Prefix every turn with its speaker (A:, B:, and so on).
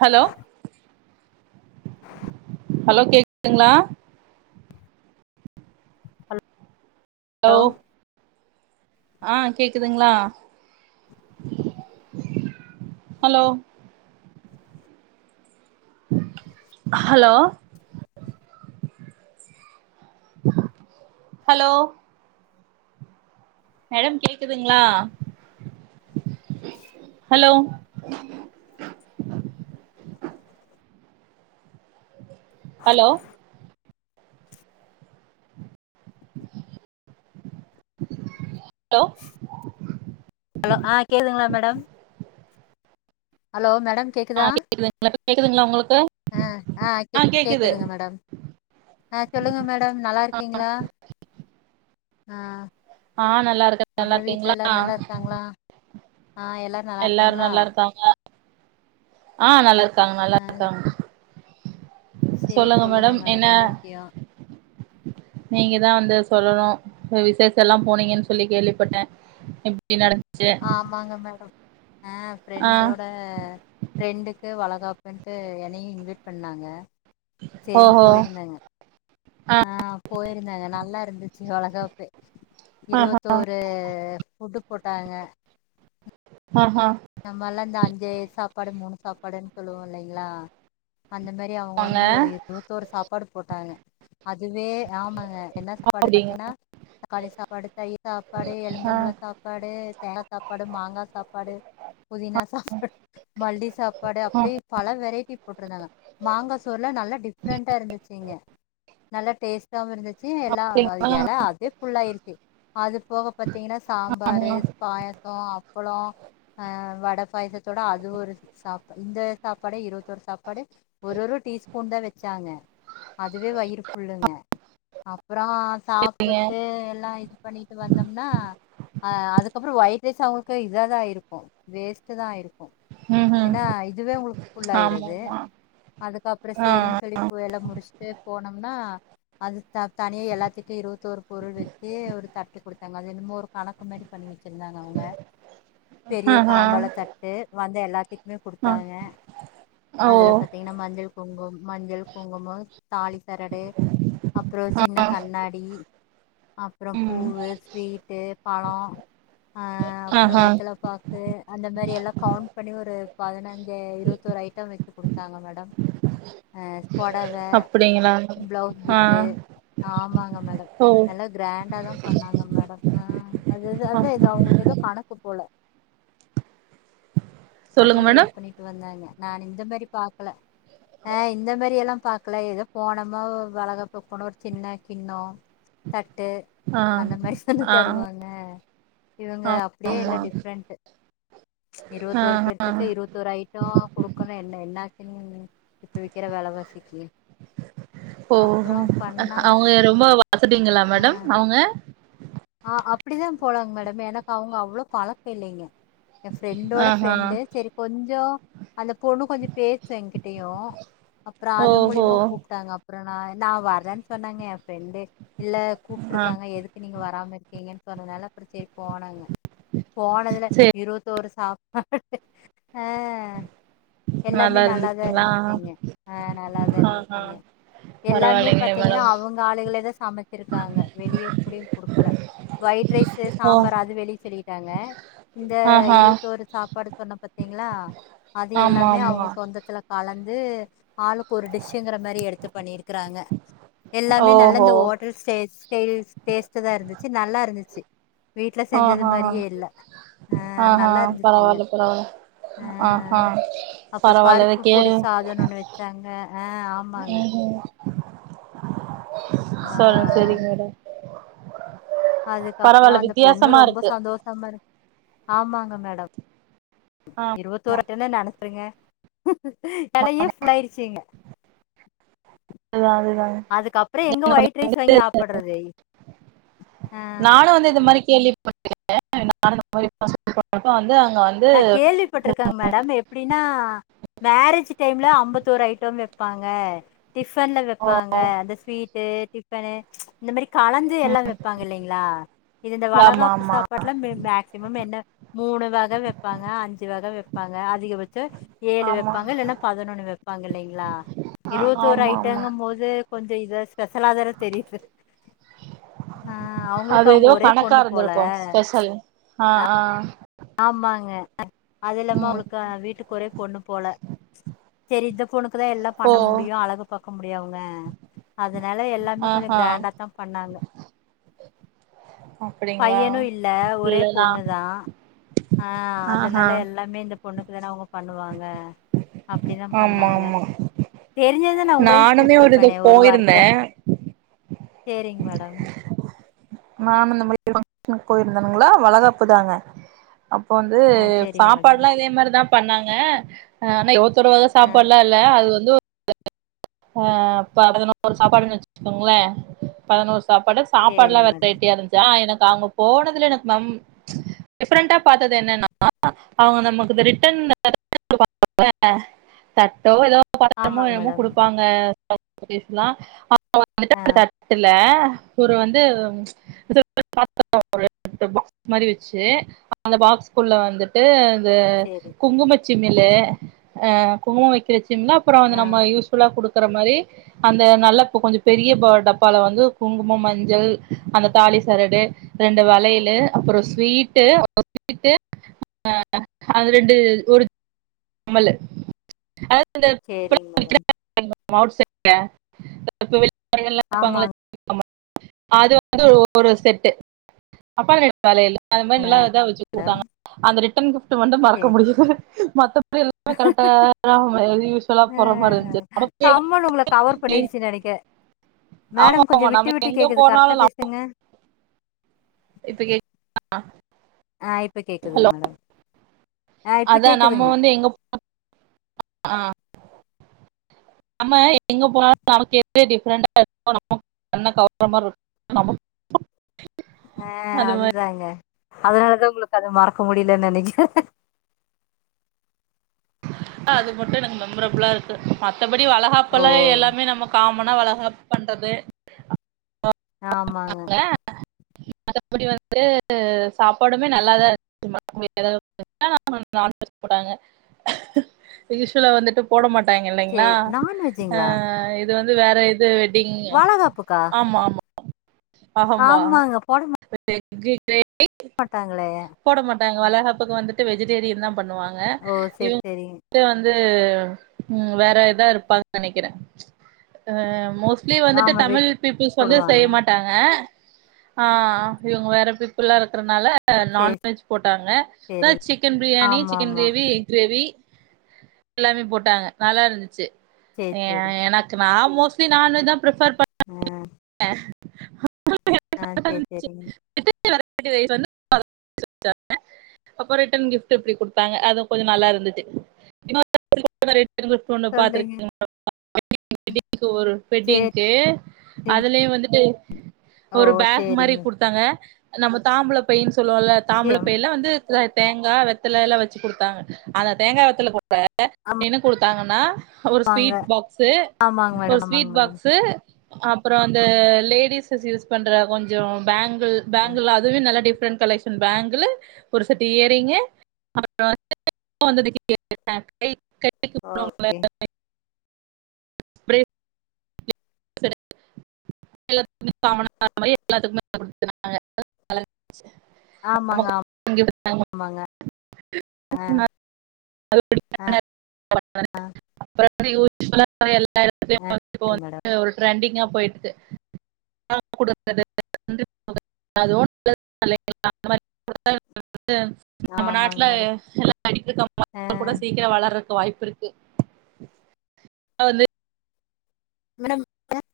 A: hello hello கேக்குதுங்களா ஹோ
B: hello
A: ஆஹ் கேக்குதுங்களா ஹலோ ஹலோ ஹலோ மேடம் கேக்குதுங்களா ஹலோ ஹலோ ஹலோ
B: ஹலோ ஆஹ் கேதுங்களா மேடம் ஹலோ மேட் ஹலோ மேடம்
A: ஆ
B: கேக்குதா
A: கேக்குதுங்களா கேக்குதுங்களா உங்களுக்கு
B: ஹ ஹ கேக்குது மேடம் சொல்லுங்க மேடம் நல்லா இருக்கீங்களா ஆஹ்
A: ஆஹ் நல்லா இருக்க நல்லா இருக்கீங்களா
B: நல்லா இருக்காங்களா ஆ எல்லாரு நல்லா
A: எல்லாரும்
B: இருக்காங்களா
A: நல்லா இருக்காங்க ஆஹ் நல்லது காங்க நல்லாக்காங்க
B: சரி சொல்லுங்க மேடம் என்ன விக்யம்
A: நீங்கதான் வந்து சொல்லனும் விசேஷம் எல்லாம் போனீங்கன்னு சொல்லி கேள்விப்பட்டேன்
B: ஆமாங்க மேடம் ஆஹ
A: ஆ
B: ப்ரெண்டோட ப்ரெண்டுக்கு வழக்க அப்பின்ட்டு என்னையும் இன்வைட் பண்ணாங்க சேரின்
A: ஓஹோ
B: போயிருந்தேங்க
A: ஆ
B: ஆஹ் போயிருந்தாங்க நல்லா இருந்துச்சு வளகாப்பு
A: ஆஹா
B: இருவத்தோரு புடுப் போட்டாங்க
A: ஆ ஹா
B: நம்மல்லாம் இந்த அஞ்சு சாப்பாடு மூணு சாப்பாடுன்னு சொல்லுவோம் இல்லைங்ளா அந்த மாதிரி அவங்க
A: வாங்க
B: வந்து ஒரு இருநூத்தோரு சாப்பாடு போட்டாங்க அதுவே ஆமாங்க என்ன சாப்பாடு
A: அப்டிங்க
B: பார்த்தீங்கன்னா தக்காளி சாப்பாடு தையி சாப்பாடு
A: ஆ
B: எலுபச்சம்பள சாப்பாடு தேங்கா சாப்பாடு மாங்கா சாப்பாடு புதினா சாப்பாடு மல்லி சாப்பாடு
A: ஆ
B: அப்படி பல வெரைட்டி கிப் போட்டுருந்தாங்க மாங்காசோர்லாம் நல்லா டிஃப்ரெண்டா இருந்துச்சிங்க நல்லா டேஸ்ட் [unintelligible] இருந்துச்சு எல்லாம் அது
A: அப்டிங்களா
B: எல அதே புல் ஆயிருச்சு அது போக பார்த்தீங்கன்னா சாம்பார் பாயசம் பலம் ஹா வட பாயசத்தோட அது ஒரு சாப்ப இந்த சாப்படே இருபத்தோரு சாப்பா படு ஒரு-ஒரு டீஸ் பூண்டா வச்சாங்க அதுவே வயிறு ஃபுல்லுங்க அப் அப்புறம்
A: சரிங்க
B: சாபுட்டு எல்லாம் இது பண்ணிட்டு வந்தோம்னா ஹா அதுக்கப்புறம் ஒயிட் ரைஸ் அவுங் க்க இதாதாய்ருக்கும் கு வேஸ்ட்டு தா ஆயிருக்கும்
A: ம் ம்
B: ஏன்னா இதுவே உங்களுக்கு ஃபுல்லாயிரு
A: ஆமா
B: அது
A: ஆமா
B: அதுக்கப்றோ
A: ஆ
B: சேரின்னு சொல்லி இப்ப எல்லா முடிச்சுட்டு போனோம்னா அது நா தனியே எல்லாத்துக்கும் இருவத்ததோரு பொருள் வச்சு ஒரு தட்டி கொடுத்து தாங்க அது என்னமோ ஒரு கணக்கு மாரி பண்ணி வச்சிருந்தாங்க அவுங்க பெரிய
A: ஆ ஆ
B: தாம்பால தட்டு வந்து எல்லாத்தையு [unintelligible]
A: ஆ
B: கொடுத்தாங்க
A: ஓ
B: அதுல பாத்தீங்கன்னா மஞ்சள் குங்கும் மஞ்சள் குங்கும தாலி சரடு அப்றோ
A: ஆ
B: சின்ன கண்ணாடி அப்றோ
A: ம்
B: பூவு ஸ்வீட்டு பழோ ஆ அப்றோ
A: ஆஹா
B: வெத்தல அது அந்த மாரி எல்லாம் கவுண்ட் பண்ணி ஒரு ஹூ பதினைஞ் [unintelligible] இருபத்தொரு ஐட்டம் வச்சு குடுத்தாங்க மேடம் ஹா பொடவை
A: அப்டிங்களா
B: பிளவுஸ்
A: ஆ
B: பிட்டு ஆமாங்க மேடம்
A: ஓ
B: நல்ல கிராண்டா தான் பண்ணாங்க மேடம் அ அதுது
A: ஆ
B: அதான் இது அவுங்களுக்கு ஏதோ கணக்கு போல அத
A: சொல்லுங்க
B: இது
A: மேடம்
B: பண்ணிட்டு வந்தாங்க நான் இந்த மேரி பாக்கல நா இந்த மாரி எல்லாம் பாக்கல ஏதோ போனோமா வளகாப்புக்கு போனா ஒரு சின்ன கிண்ணோ தட் ட்டு
A: ஆ
B: அந்த மாரி சொல்லித்
A: ஆ
B: தருவாங்க இவுங்க
A: ஆமா
B: அப்டியே இல்ல
A: ஆமா
B: டிஃப்ரெண்ட்டு இருபத்
A: ஆ
B: த்தொரு
A: ஆ
B: பேருத்துக்கு இருபத்தொரு ஐட்டோ குடுக்கணு என்ன-என்ன உம் [unintelligible]
A: ஓ-ஓ
B: அப்றோ பண்ணாங்க
A: அவுங்க ரொம்ப வாசதிங்கலகளா மேடம் அவுங்க
B: ஹா அப்டிதான் போலாங்க மேடம் எனக்கு அவுங்க அவ்ளோ பலக்கம் இல்லைங்க ஏன் ஃப்ரெண்டோட
A: ஆஹா
B: ஃப்ரெண்டு செரி கொஞ்சோ அந்த பொண்ணு கொஞ்ச பேசு என்கிட்டயும் அப்புறம் அது
A: ஓஹோ
B: மூலிமா கூப்ட்டாங்க ப்ற நா நா வரறேன்னு சொன்னாங்க என் ஃப்ரெண்டு இல்ல
A: ஆ
B: கூப்ட்ருக்காங்க எதுக்கு நீங்க வர் இருக்கீங்கன்னு சொன்னனால அது சரி போனாங்க போனதுல
A: சரி
B: இருவத்தொரு சாப்பாடு ஹா எல்லாமே
A: நல்லா
B: நல்லாதான்
A: இருந்துச்சுங்களா
B: இருந்துச்சுங்க ஹா நல்லாதான்
A: ஆஹா
B: இருந்துச்சுங்க எல்லாமே
A: பரவாயில்லைங்களே
B: பாத்தீங்கன்னா
A: மேடம்
B: அவுங்க ஆளுகளே தான் சமைச்சிருக்காங்க வெளியே கூடிய குடுக்க கல ஒயிட் ரைஸ்
A: ஓ
B: சாம்பார் அது வெளிய சொல்லிக் [unintelligible] இந்த
A: ஆஹா
B: இருவத்தோரு சாப்பாடு சொன்ன பாத்தீங்ளா அது
A: ஆமா
B: எல்லாமே
A: ஆமா
B: அவுங்க சொந்தத்துல கலந்து ஆளுக்கு ஒரு டிஷ்சுங்கிற மாரி எடுத்து பண்ணிருக்றாங்க எல்லாமே நல்ல
A: ஓஹோ
B: இந்த ஹோட்டல் ஸ்டை ஸ்டைல் ஸ் டேஸ்ட் இதாருந்துச்சி நல்லா இருந்துச்சி வீட்ல செஞ்சது
A: ஆஹா
B: மாரியே இல்ல ஹா
A: ஆஹா
B: நல்லா இருந்துச்சுங்க
A: பரவால்ல பரவால்ல
B: ஹா
A: ஆஹா
B: அப்புறம்
A: பரவால்ல இத
B: பருப்பு
A: கே
B: பொடி சாதம் ஒன்னு வச்சாங்க ஹா ஆமாங்க
A: ம்
B: ஆ
A: [unintelligible] மேடம்
B: அதுக்கப்பறம்
A: பரவால்ல
B: அந்த பொண்ணு
A: வித்தியாசமா
B: ரொம்ப
A: இருக்கு
B: சந்தோஷமா இருக்கு ஆமாங்க மேடம் [unintelligible]
A: ஆ
B: [unintelligible] எலையே புஃல்லாயிருச்சிங்க
A: அதுதா அதுதாங்க
B: அதுக்கப்பறம் எங்க ஒயிட் ரைஸ் வாங்கி சாப்றது ஆஹா
A: [unintelligible] வந்து
B: நான் கேள்விப்பட்டிருக்கேங் மேடம் எப்டின்னா மேரேஜ் டைம்ல அபண்ணி ம்பத்தொரு ஐட்டம் வெப் ப்பாங்க டிஃபன்ல வைப்பாங்க அந்த ஸ்வீட்டு டிஃபனு இந்த மாரி கலந்து எல்லாம் வைப்பாங்க இல்லைங்களா இது இந்த
A: ஆமா
B: வளகாப்பு
A: ஆமா
B: சாப்பாட்டுல மேக்சிமம் என்ன மூணு வக வெப் அஞ்சு வக வைப்பாங்க அ அதிகபட்சம் ஏழு
A: ஆமா
B: வைப்பாங்க இல்லன்னா பதினொன்னு வைப்பாங்க இல்லைங்களா
A: ஆ
B: இருபத்தொரு
A: ஆமா ஆமா
B: ஐட்டங்கும் போது கொஞ்சம் டெய்வஸ் ஸ்பெஷலாதான தெரியுது ஹா அவங்களுக்கு
A: அது
B: அவங்க
A: ஏதோ
B: ஒரே
A: கணக்கா
B: பொண்ணு போல
A: இருந்திருக்கு ஸ்பெஷல் ஆ
B: ஹா
A: ஆ
B: ஆமாங்க அது இல்லாம
A: ம்
B: அவளுக்க வீட்டுக்கு ஒரே பொண்ணு போல தெரிந்த அப்பதான் எல்லாம் பண்ண
A: ஓ
B: முடியும் அழகு பாக்க முடியும் அவங்க அதனால எல்லாமே கொஞ்சம்
A: ஆஹா
B: கிராண்டாதா பண்ணாங்க
A: அப்டிங்களா
B: பையனு இல்ல ஒரே
A: இல்லனா
B: பொண்ணுதா ஆஹ்
A: ஆஹா
B: அதனால எல்லாமே இந்த பொண்ணுக்குதான அவங்க பண்ணுவாங்க அப்டிதா
A: ஆமா
B: பண்ணாங்க
A: ஆமா
B: தே
A: நானுமே ஒரு இதுக்கு போயிருந்தே
B: சேரிங் மேடம்
A: நானும் [unintelligible] போயிருந்தேனுங்களா வளகாப்புதாங்க அப்போ வந்து
B: ஆஹ் சரிங்க மேடம்
A: சாப்பாடல்லா அதே மாரிதா பண்ணாங்க ஆ [unintelligible]
B: ஆஹ்
A: சாப்பாடுலாம் இல்ல அது வந்து ஆஹ் பதனோரு சாப்பாடுன்னு வச்சுக்கோங்களே பதனோரு சாப்பாடு சாப்பாடுலாம்
B: சரிங்க மேடம்
A: வெரைட்டியா இருந்ச்சா எனக்கு அவங்க போனதுல எனக்கு நம் டிஃபரண்ட்டா பாத்தது என்னன்னா அவங்க நமக்கு இது ரிட்டர்ன் [unintelligible] தட்டோ ஏதோ
B: ஆமாங் மேடம்
A: அவுங்க [unintelligible] பேசலா [unintelligible] [unintelligible]
B: ஆஹ்
A: த்துல ஒரு வந்து [unintelligible] பாக்ஸ் மாரி வச்சு அந்த பாக்ஸ்குள்ள வந்துட்டு து
B: சரி
A: குங்குமச் சிமிலு ஆ குங்கமம வைக்கிற ச் ன்னா அப்புற வந்து நம்ம
B: ஆஹ்
A: யூஸ் அ குடுக்கற மாரி அந்த நல்ல கொஞ்சம் பெரிய ப டப்பால வந்து குங்குமம் மஞ்சள் அந்த தாலி சரடு ரெண்டு வளையளு அப்புற ஸ்வீட்டு [unintelligible] அது ரெண்டு ஒரு அமலு
B: சேரிங் மேடம்
A: [unintelligible] [inaudible] இருப்பாங்கல்ல
B: ஆமாங்க
A: [inaudible] அது வந்து ஒரு செட்டு அப்பா [unintelligible] அந்த மாதிரி நல்லா இத வச்சு
B: மேடம்
A: குடுத்தாங்க அந்த ரிட் [unintelligible] த வந்து மறக்க
B: சரி
A: முடியல மத்தப் [unintelligible] கரெக்டா [unintelligible] மாரி இருந்துச்சு
B: கம்மன் உங்களை கவர் பண்ணிருச்சுன்னு நினைக்கிறேன்
A: [unintelligible] ஆமா
B: மேடம்
A: ஆமா
B: கொஞ்சம்
A: நம்ம
B: விட்டு விட்டு
A: எங்க
B: கேக்குது கரெக்டா
A: போனாலும் நம்ம
B: பேசுங்க
A: இப்ப [unintelligible]
B: ஆஹ் இப்ப கேக்குதுங்க
A: ஹலோ
B: மேடம் ஆ இப்ப
A: அதான் நம்ம
B: கேக்குதுங்க
A: வந்து எங்க ஹ நம்ம எங்க போனாலு நமக்கு எது டிஃப்ரெண்டா இருக்கோ நமக்கு [inaudible]
B: ஹ
A: அது மாதிரி
B: அதுதாங்க அதனாலதான் உங்களுக்கு அது மறக்க முடிலன்னு நெனைக்குறேன்
A: ஹ அது மட்டும் எனக்கு மெமரபிளா இருக்கு மத்தபடி
B: ஓ
A: வளகாப்பல எல்லாமே நம்ம காம் மன வளகாப்பு பண்றது
B: ஆமாங்க
A: அதபடி வந்து சாப்பாடுமே நல்லாதான் இருந்துச்சுநான்வெஜ் போட்டாங்க இசுல வந்துட்டு போட மாட் ங்க இல்லைங்களா
B: சரி நான்வெஜ்ஜுங்களா
A: அஹ இது வந்து வேற இது வெ அப்டிங்களா
B: வாழகாப்புக்கா
A: ஆமா - ஆமா [inaudible] ஆமா
B: ஆமாங்க போட
A: [unintelligible]
B: மாட்டாங்களே
A: நாங்க வளகாப்புக்கு வந்துட்டு வெஜிடேரியன் தான் பண்ணுவாங்க
B: ஓ சரி
A: இவங்க
B: சரிங்க
A: வந்து ந்து உ வேற இதா இருப்பாங்க நெனைக்கிறேன் உ மோஸ் லி வந்துட்டு
B: ஆமா வெஜ்
A: தமிழ் பீபிள்ஸ் வந்து செய்ய
B: போடுவாங்க
A: மாட்டாங்க ஹ இவங்க வேற பிப்புல்லா இருக்கறனால ல்ல
B: சரி
A: நான்வெஜ் போட்டாங்க அதான்
B: சரிங்க
A: சிக்கன் பிரியாணி
B: ஆமா
A: சிக்கன்
B: ஆமா
A: கிரேவி எக் கிரேவி எல்லாமே போட்டாங்க நல்லா இருந்துச்சு
B: சரி
A: ஏ
B: சரி
A: எனக்கு நா மோஸ்லி நான்வெஜ் தான் பிரிஃபர்
B: ஹ சரி
A: [unintelligible] ச்சு
B: சரிங்க
A: [inaudible] அப்ப ரிட்டன் கிஃப்ட் இப்டி குடுத்தாங்க அது கொஞ்ச நல்லா இருந்துச்சு [inaudible] [unintelligible]
B: சொல்லுங்க
A: பாத்திருக்கீங்ளா [unintelligible] க்கு ஒரு
B: சரிங்க
A: வெட்டிங்க்கு அதுலயே வந் இது
B: ஓ
A: ஒரு பேக் மாரி
B: சரிங்க
A: குடுத்தாங்க நம்ம தாம்பூல பையின் சொல்லுவோல்ல
B: சரி
A: தாம்பூல பையில வந்து ல்ல தேங்கா வெத்தல எல்லா வச்சு கொடுத்தாங்க அந்த தேங்கா வெத்தல போட் அப்ப என்ன குடுத்தாங்கன் நா ஒரு
B: ஆமாங்க
A: ஸ்வீட் பாக்ஸு
B: ஆமாங்க
A: ஒரு
B: மேடம் ஆமாங்க
A: ஸ்வீட்
B: மேடம்
A: பாக்ஸு அப் அப்றோ அந்த லேடிஸஸ் யூஸ் பண்ற கொஞ்சோ பேங்க் து பேங்கிள் அதுவே நல்லா டிஃப் [unintelligible] கலெக்ஷன் பேங்குல ஒரு செட்டு இயர் ரிங்கு அப்றோ [inaudible] [inaudible]
B: ஓகே
A: ஸ்பிரே [inaudible] எல்லாத்துக்குமே
B: ஆமாங்க
A: [inaudible]
B: ஆமாங்க
A: [inaudible] [inaudible]
B: ஆ
A: [inaudible] ஆ
B: மேடம்
A: ஒரு ட்ரெண்டிங்கா போயிட்ருக்கு [inaudible] [unintelligible] நம்ம
B: ஆமாங்க
A: நாட்ல
B: மேடம்
A: எல்லா
B: ஆ
A: [inaudible] சீக்கிர வளர க்க வாய்ப்பு இருக்கு வந்து
B: மேம் [inaudible]